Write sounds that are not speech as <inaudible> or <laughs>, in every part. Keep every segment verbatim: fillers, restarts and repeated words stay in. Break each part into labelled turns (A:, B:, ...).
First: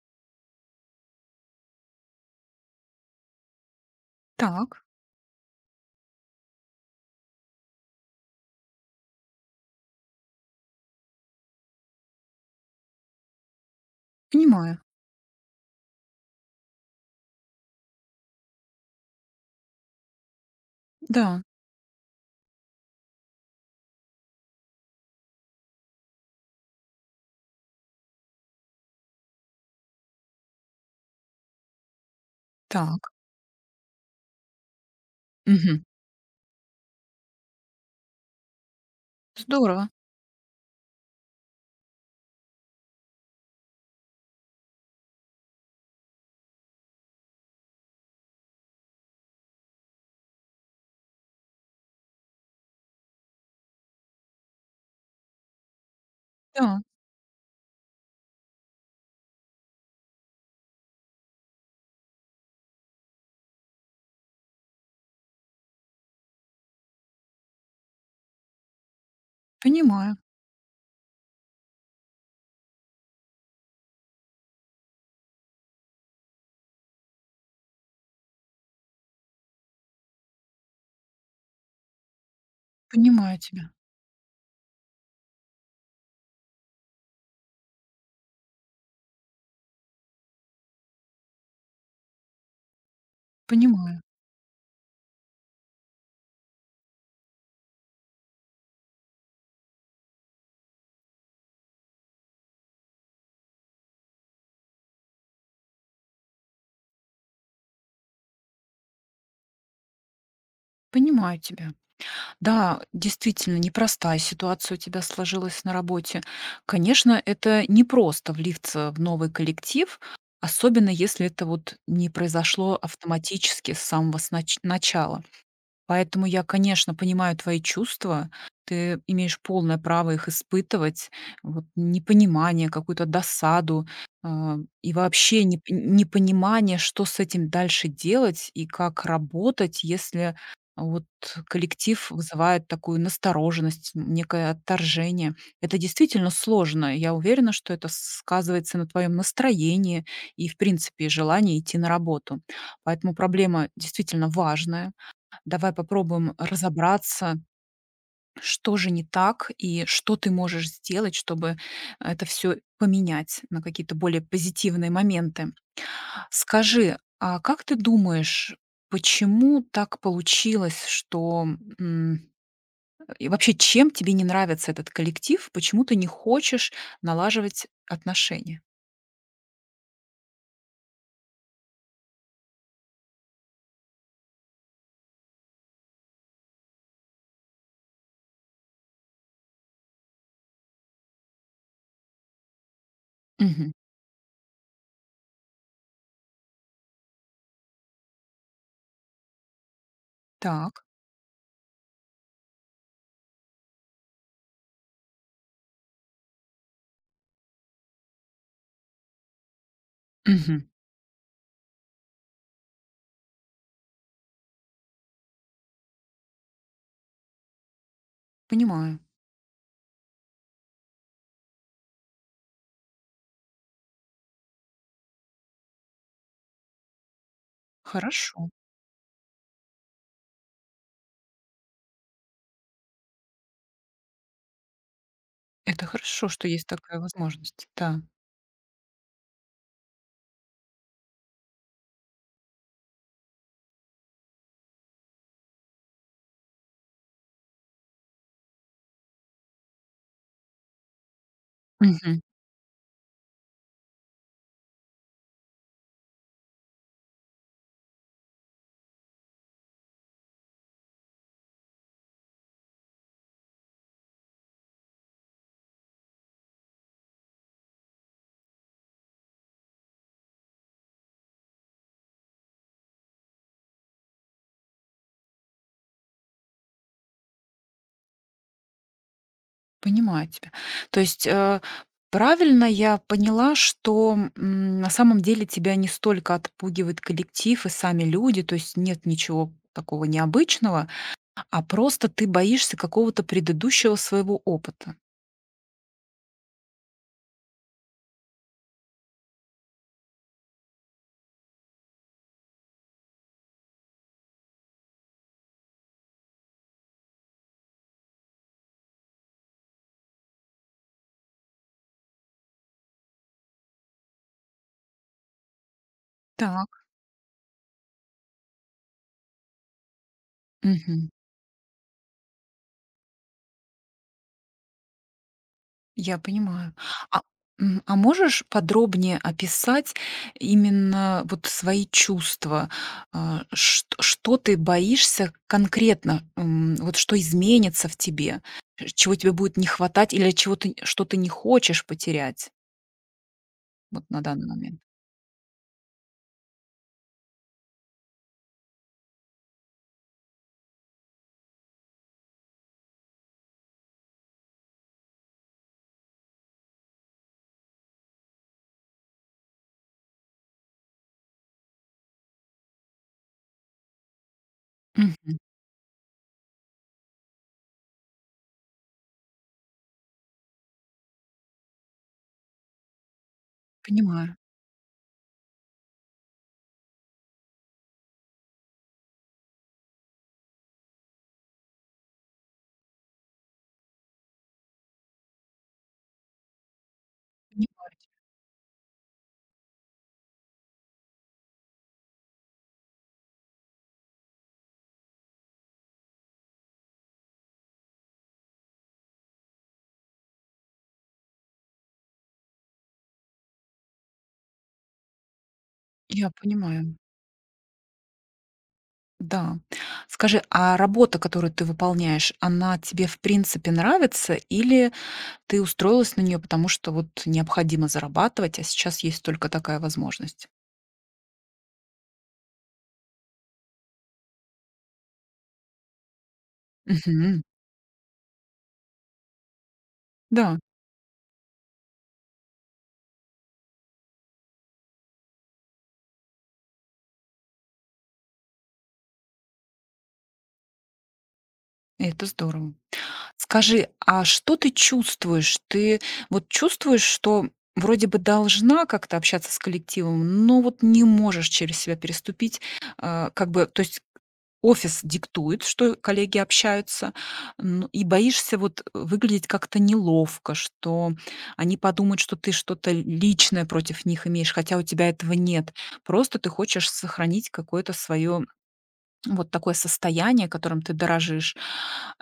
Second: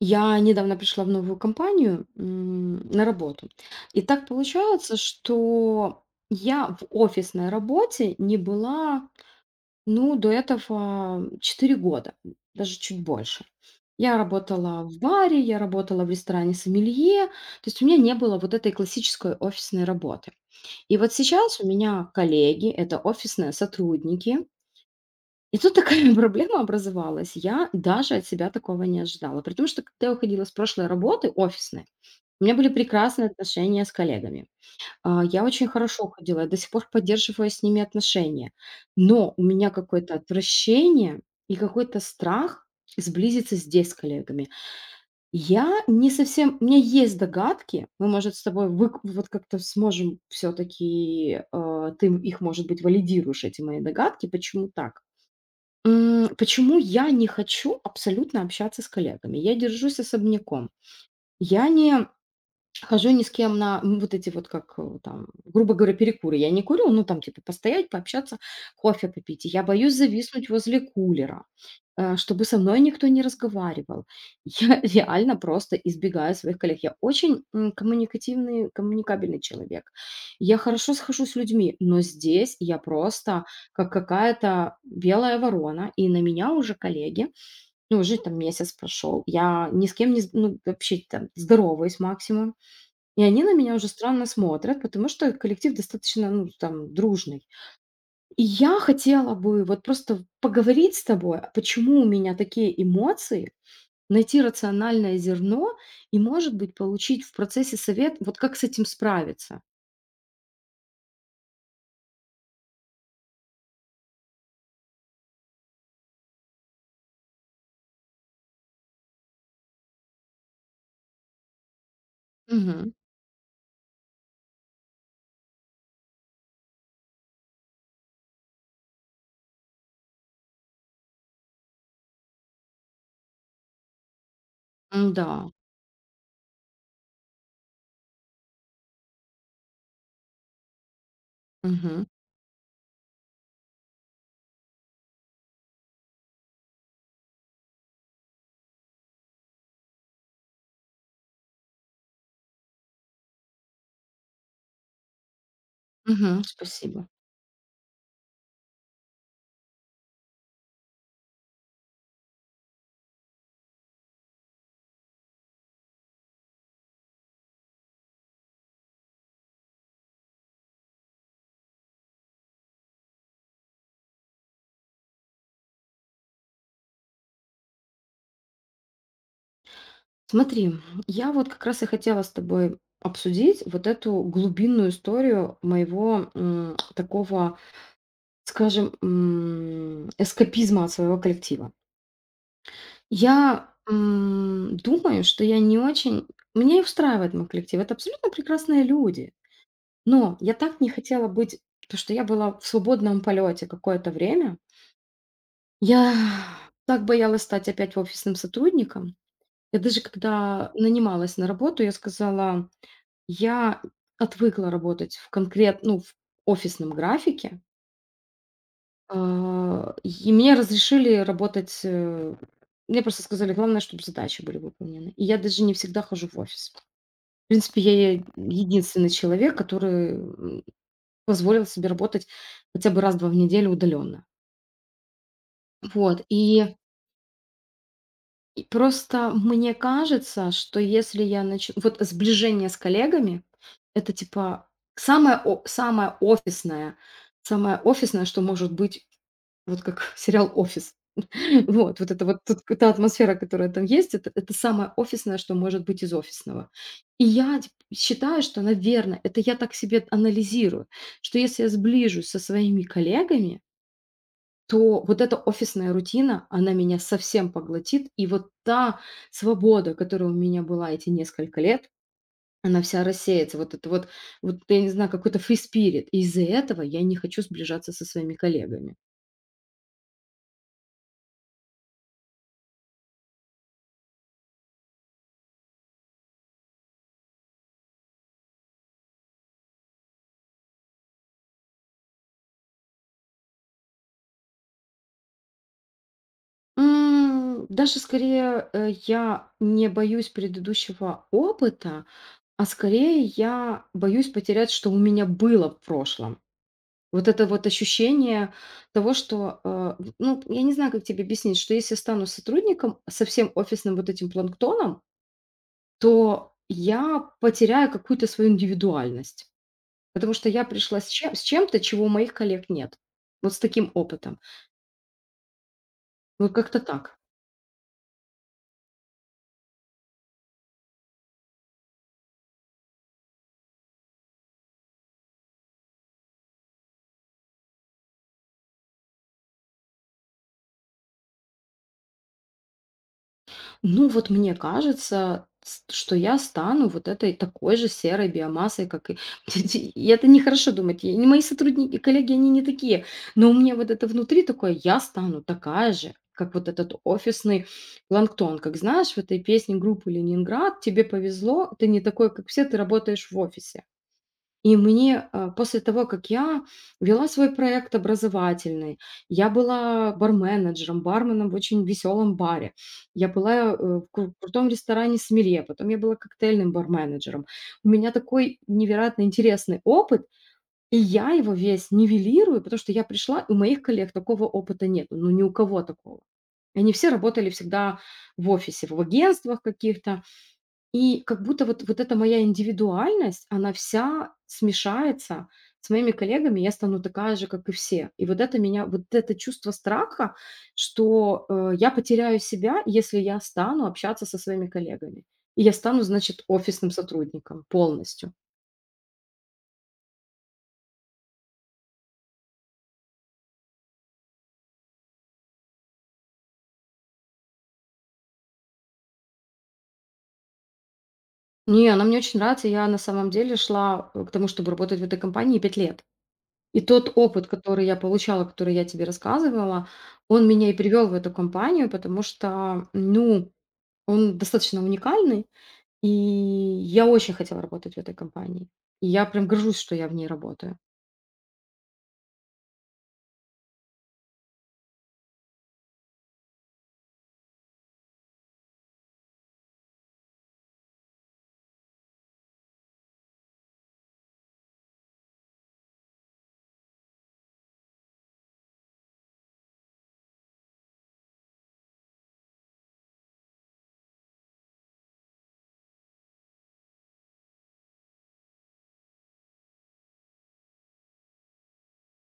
A: Я недавно пришла в новую компанию, м, на работу. И так
B: Так,
A: получается, что я в офисной работе не была, ну, до этого четыре года, даже чуть больше. Я
B: понимаю.
A: работала в баре, я работала в ресторане сомелье, то есть у меня не было вот этой классической офисной работы. И вот
B: Да,
A: сейчас у меня коллеги, это офисные сотрудники, и тут такая <laughs> проблема образовалась. Я даже от себя такого не ожидала. При том, что когда я уходила с прошлой работы офисной, у меня были
B: так.
A: прекрасные отношения с коллегами. А, Я очень
B: Мгм.
A: хорошо уходила, я до сих пор поддерживаю с ними отношения. Но у меня
B: Здорово.
A: какое-то отвращение и какой-то страх сблизиться здесь с коллегами. Я не совсем... У меня есть догадки, мы, может, с тобой вык- вот как-то сможем все-таки... Ты их, может быть, валидируешь, эти мои догадки, почему так. М, почему
B: Да,
A: я не хочу абсолютно общаться с коллегами? Я держусь особняком. Я не Хожу ни с кем на, м, вот эти вот, как, э, там, грубо говоря, перекуры. Я не курю, ну, там, типа, постоять, пообщаться, кофе попить. И я боюсь
B: понимаю.
A: зависнуть возле кулера, э, чтобы со мной никто не разговаривал. <laughs> Я реально просто избегаю своих коллег. Я очень м, коммуникативный, коммуникабельный человек. Я хорошо схожу с людьми, но здесь я
B: Понимаю
A: просто
B: тебя.
A: как какая-то белая ворона, и на меня уже коллеги, ну, уже там месяц прошел, я ни с кем не, з- ну, вообще там здороваюсь максимум, и они на меня уже
B: Понимаю.
A: странно смотрят, потому что коллектив достаточно, ну, там, дружный. И я хотела бы вот просто поговорить с тобой, а почему у меня такие эмоции, найти рациональное зерно и, может быть, получить в процессе совет, вот как с этим справиться.
B: Понимаю тебя. Да, действительно, непростая ситуация у тебя сложилась на работе. Конечно, это непросто влиться в новый коллектив, особенно если это вот не произошло
A: Мгм.
B: автоматически с самого снач- начала. Поэтому я, конечно, понимаю твои чувства. Ты имеешь полное право их испытывать. Вот непонимание, какую-то досаду, а, и вообще
A: М-да.
B: не непонимание, что с этим дальше делать и как работать, если вот
A: Мгм.
B: коллектив вызывает такую настороженность, некое отторжение. Это действительно сложно. Я уверена, что это сказывается на твоем настроении и, в принципе, желании идти на работу. Поэтому проблема действительно важная. Давай попробуем
A: Мгм. Спасибо.
B: разобраться, что же не так и что ты можешь сделать, чтобы это все поменять на какие-то более позитивные моменты. Скажи, а как ты думаешь, почему так получилось, что, м, и вообще, чем тебе не нравится этот коллектив? Почему ты не хочешь налаживать отношения?
A: Смотри, я вот как раз и хотела с тобой обсудить вот эту глубинную историю моего, м, такого, Скажем, м, эскапизма от своего коллектива. Я,
B: Мгм.
A: м, думаю, что я не очень меня и устраивает мой коллектив. Это абсолютно прекрасные люди. Но я так
B: Так.
A: не хотела быть то, что я была в свободном полете какое-то время. Я так боялась стать опять офисным сотрудником. Я даже
B: Мгм.
A: когда нанималась на работу, я сказала: "Я отвыкла работать в конкрет ну, в офисном графике".
B: Понимаю.
A: А, и мне разрешили работать, э, мне просто сказали: "Главное, чтобы задачи были выполнены". И я даже не всегда хожу в офис. В принципе, я е
B: Хорошо.
A: единственный человек, который, м, позволил себе работать хотя бы раз-два в неделю удаленно.
B: Это
A: Вот,
B: хорошо, что есть
A: и
B: такая возможность. Да.
A: и просто мне кажется, что если я начну, вот сближение с коллегами- это типа самое о самое офисное самое офисное, что может быть, вот как <laughs> сериал "Офис". Вот, вот
B: Мгм.
A: это вот тут та атмосфера, которая там есть, это это самое офисное, что может быть из офисного. И я ть считаю, что, наверно, это я так себе анализирую, что если я сближусь со своими коллегами, то вот эта офисная рутина, она меня совсем поглотит, и вот та свобода, которая у меня была эти несколько лет, она вся рассеется. Вот это вот, вот я не знаю, какой-то фри спирит. И из-за этого я не хочу сближаться со своими коллегами.
B: Понимаю тебя. То есть, э, правильно я поняла, что, м, на самом деле тебя не столько отпугивает коллектив и сами люди, то есть нет ничего такого необычного, а просто ты боишься какого-то предыдущего своего опыта.
A: М, даже скорее, э, я не боюсь предыдущего опыта, а скорее я боюсь потерять, что у меня было в прошлом. Вот это вот ощущение того, что, э, в- ну, я не знаю, как тебе объяснить, что если я стану сотрудником со всем офисным вот этим планктоном, то
B: Так.
A: я потеряю какую-то свою индивидуальность, потому что я пришла с чем- с чем-то, чего у моих коллег нет, вот с таким опытом.
B: Я
A: Вот
B: понимаю.
A: как-то так.
B: А, м, а можешь подробнее описать именно вот свои чувства? А, ш- Что ты боишься конкретно? М, Вот что изменится в тебе? Э, Чего тебе будет не хватать или чего ты, что ты не хочешь потерять вот
A: Ну,
B: на
A: вот
B: данный
A: мне
B: момент?
A: кажется, с- что я стану вот этой такой же серой биомассой, как и... <laughs> И это нехорошо думать. и не- Мои сотрудники, коллеги, они не такие. Но у меня вот это внутри такое, я стану такая же, как вот этот офисный планктон. Как знаешь, в этой песне группы «Ленинград» тебе повезло, ты не такой, как все, ты работаешь в офисе. И мне,
B: Мгм.
A: а, после того, как я вела свой проект образовательный, я была барменеджером, барменом в очень веселом баре, я была, э, в кру
B: Понимаю.
A: крутом ресторане "Смирье", потом я была коктейльным барменеджером. У меня такой невероятно интересный опыт, и я его весь нивелирую, потому что я пришла, и у моих коллег такого опыта нету, ну, ни у кого такого. Они все работали
B: Пони-
A: всегда в офисе, в агентствах каких-то. И как будто вот вот эта моя индивидуальность, она вся смешается с моими коллегами, я стану такая же, как и все. И вот это меня вот это чувство страха, что, э, я потеряю себя, если я стану общаться со своими коллегами. И я стану,
B: Я
A: значит, офисным
B: понимаю.
A: сотрудником полностью.
B: Да. Скажи, а работа, которую ты выполняешь, она тебе в принципе нравится или ты устроилась на нее, потому что вот необходимо зарабатывать, а сейчас есть только такая возможность.
A: Не, она мне очень нравится. Я на самом деле шла, э, к тому, чтобы работать в этой компании пять лет. И тот
B: Мгм.
A: опыт, который я получала, который я тебе рассказывала, он
B: Да,
A: меня и привел в эту компанию, потому что, ну, Он достаточно уникальный, и я очень хотела работать в этой компании. И я прям горжусь, что я в ней работаю.
B: это здорово. Скажи, а что ты чувствуешь? Ты вот чувствуешь, что вроде бы должна как-то общаться с коллективом, но вот не можешь через себя переступить, а, как бы, то есть офис диктует, что коллеги общаются, н и боишься вот э, выглядеть как-то неловко, что они подумают, что ты что-то личное против них имеешь, хотя у тебя этого нет. Просто ты хочешь сохранить какое-то свое вот такое состояние, которым ты дорожишь,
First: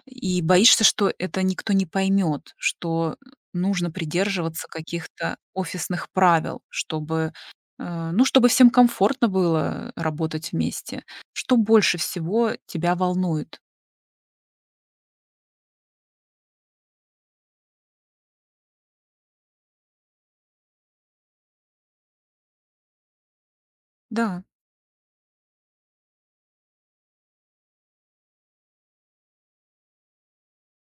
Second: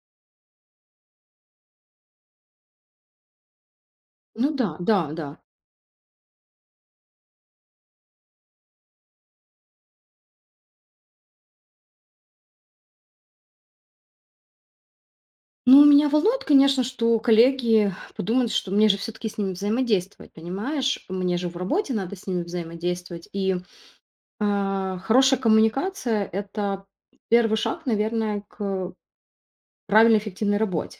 B: и боишься, что это никто не поймет, что нужно
A: Ну да,
B: придерживаться
A: да, да.
B: каких-то офисных правил, чтобы, э, ну, чтобы всем комфортно было работать вместе. Что больше всего тебя волнует?
A: Ну, меня волнует, конечно, что коллеги подумают, что мне же все-таки с ними взаимодействовать, понимаешь? Мне же в работе надо с ними взаимодействовать. И
B: Да.
A: а, хорошая коммуникация — это первый шаг, наверное, к правильной, эффективной работе.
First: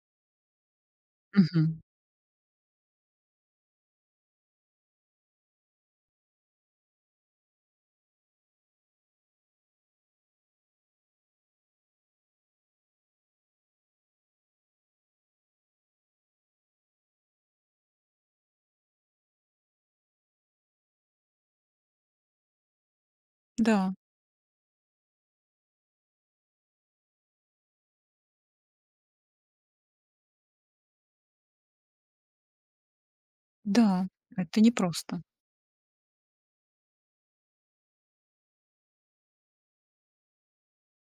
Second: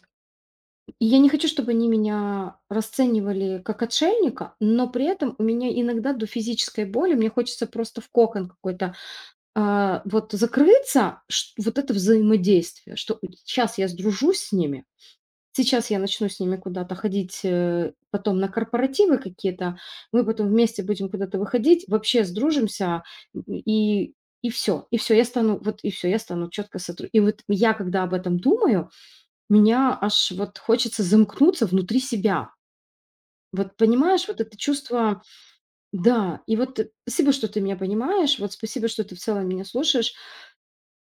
A: И я не хочу, чтобы
B: Мгм.
A: они меня расценивали как отшельника, но при этом у меня иногда до физической боли, мне хочется просто в кокон какой-то, а, вот закрыться, чт вот это взаимодействие, что сейчас я сдружусь с ними, сейчас я начну с ними куда-то ходить, э, потом на корпоративы какие-то, мы потом вместе будем куда-то выходить, вообще сдружимся, м,
B: Да,
A: и и все, и все. Я стану вот и все, я стану четко сотруд И вот я, когда об этом думаю, меня аж вот хочется замкнуться внутри себя. Вот
B: да,
A: понимаешь, вот это
B: это непросто.
A: чувство, да. И вот, э, спасибо, что ты меня понимаешь, вот спасибо, что ты в целом меня слушаешь.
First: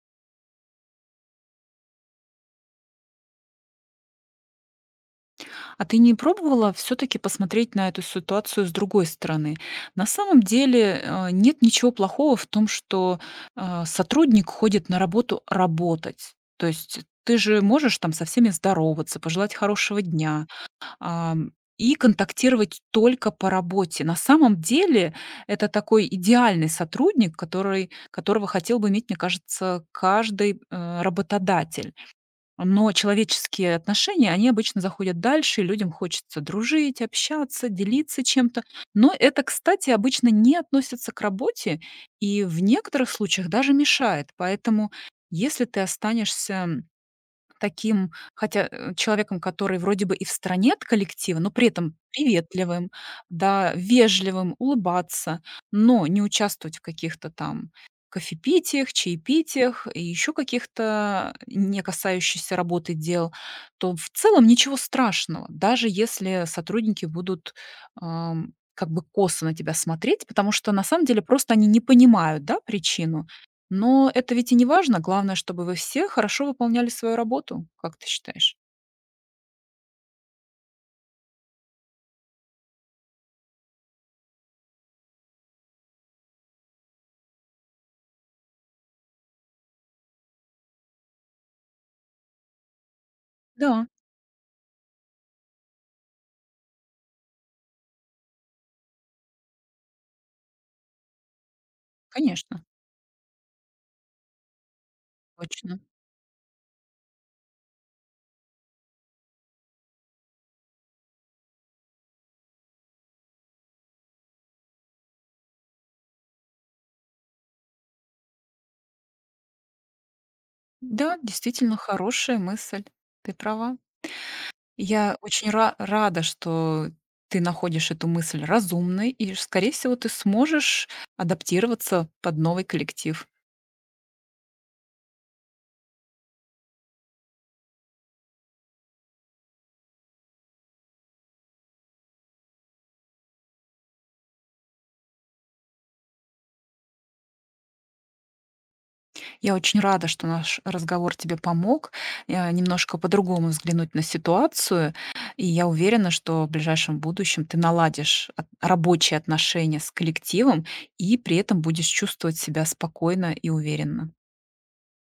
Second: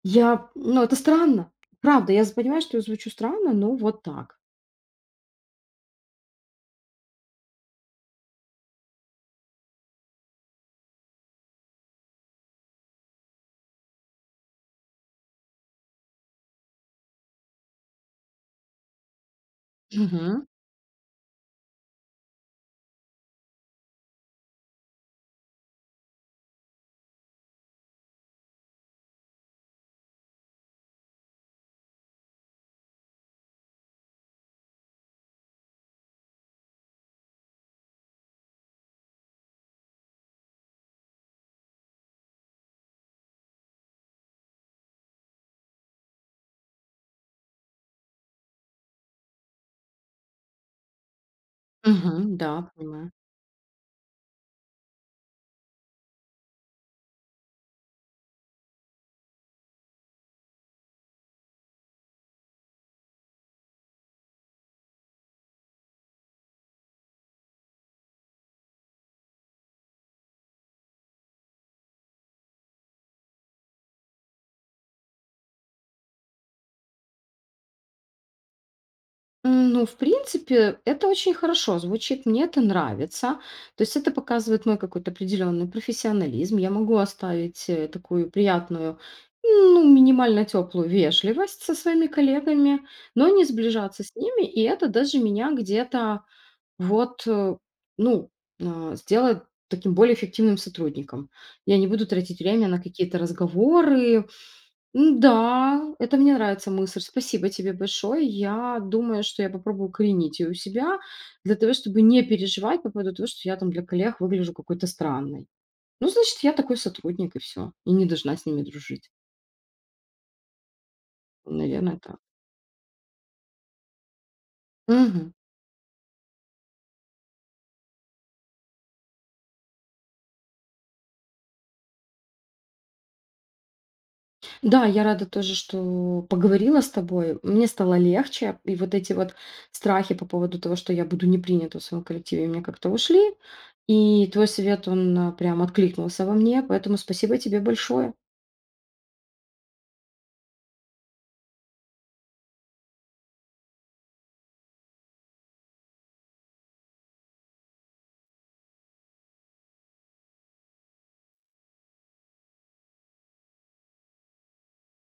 A: Я, ну, это странно. Правда, я з понимаю, что я звучу странно, но вот так.
B: А ты не пробовала все-таки посмотреть на эту ситуацию с другой стороны? На самом деле э, нет ничего плохого в том, что э, сотрудник ходит на работу работать. То есть ты же можешь там со всеми здороваться, пожелать хорошего
A: Мгм.
B: дня. ам, и контактировать только по работе. На самом деле это такой идеальный сотрудник, который, которого хотел бы иметь, мне кажется, каждый э, работодатель. Но человеческие отношения, они обычно заходят дальше, и людям хочется дружить, общаться, делиться чем-то. Но это, кстати, обычно не относится к работе и в некоторых случаях даже мешает. Поэтому если ты останешься таким, хотя, э, человеком, который вроде бы и в стороне от коллектива, но при этом
A: Мгм. Да,
B: приветливым,
A: понимаю.
B: да, вежливым, улыбаться, но не участвовать в каких-то там кофепитиях, чаепитиях и еще каких-то э, не касающихся работы дел, то в целом ничего страшного, даже если сотрудники будут, ам, как бы косо на тебя смотреть, потому что на самом деле просто они не понимают, да, причину. Но это ведь и не важно. Главное, чтобы вы все хорошо выполняли свою работу, как ты считаешь?
A: М, ну, в принципе, это очень хорошо звучит, мне это нравится. То есть это показывает мой какой-то определенный профессионализм. Я могу оставить, э, такую приятную, ну, минимально теплую вежливость со своими коллегами, но не
B: Да,
A: сближаться с ними. И это даже меня где-то вот, э, ну, а, сделает таким более эффективным сотрудником. Я не буду тратить
B: конечно,
A: время на какие-то разговоры. М,
B: точно.
A: Да, это мне нравится мысль. Спасибо тебе большое. Я думаю, что я попробую укоренить ее у себя для того, чтобы не переживать по поводу того, что я там для коллег выгляжу какой-то странной. Ну, значит, я такой сотрудник и все. И не должна с ними дружить.
B: Да, действительно
A: Наверное, так.
B: хорошая мысль. Ты права. Я
A: Мгм.
B: очень ра- рада, что ты находишь эту мысль разумной, и, скорее всего, ты сможешь адаптироваться под новый коллектив.
A: Да, я рада тоже, что поговорила с тобой. Мне стало легче. И вот эти вот страхи по поводу того, что я буду не принята в своем коллективе, мне как-то ушли. И твой совет, он, а, прям откликнулся во мне. Поэтому спасибо тебе большое.
B: Я очень рада, что наш разговор тебе помог, э, немножко по-другому взглянуть на ситуацию. И я уверена, что в ближайшем будущем ты наладишь от- рабочие отношения с коллективом и при этом будешь чувствовать себя спокойно и уверенно.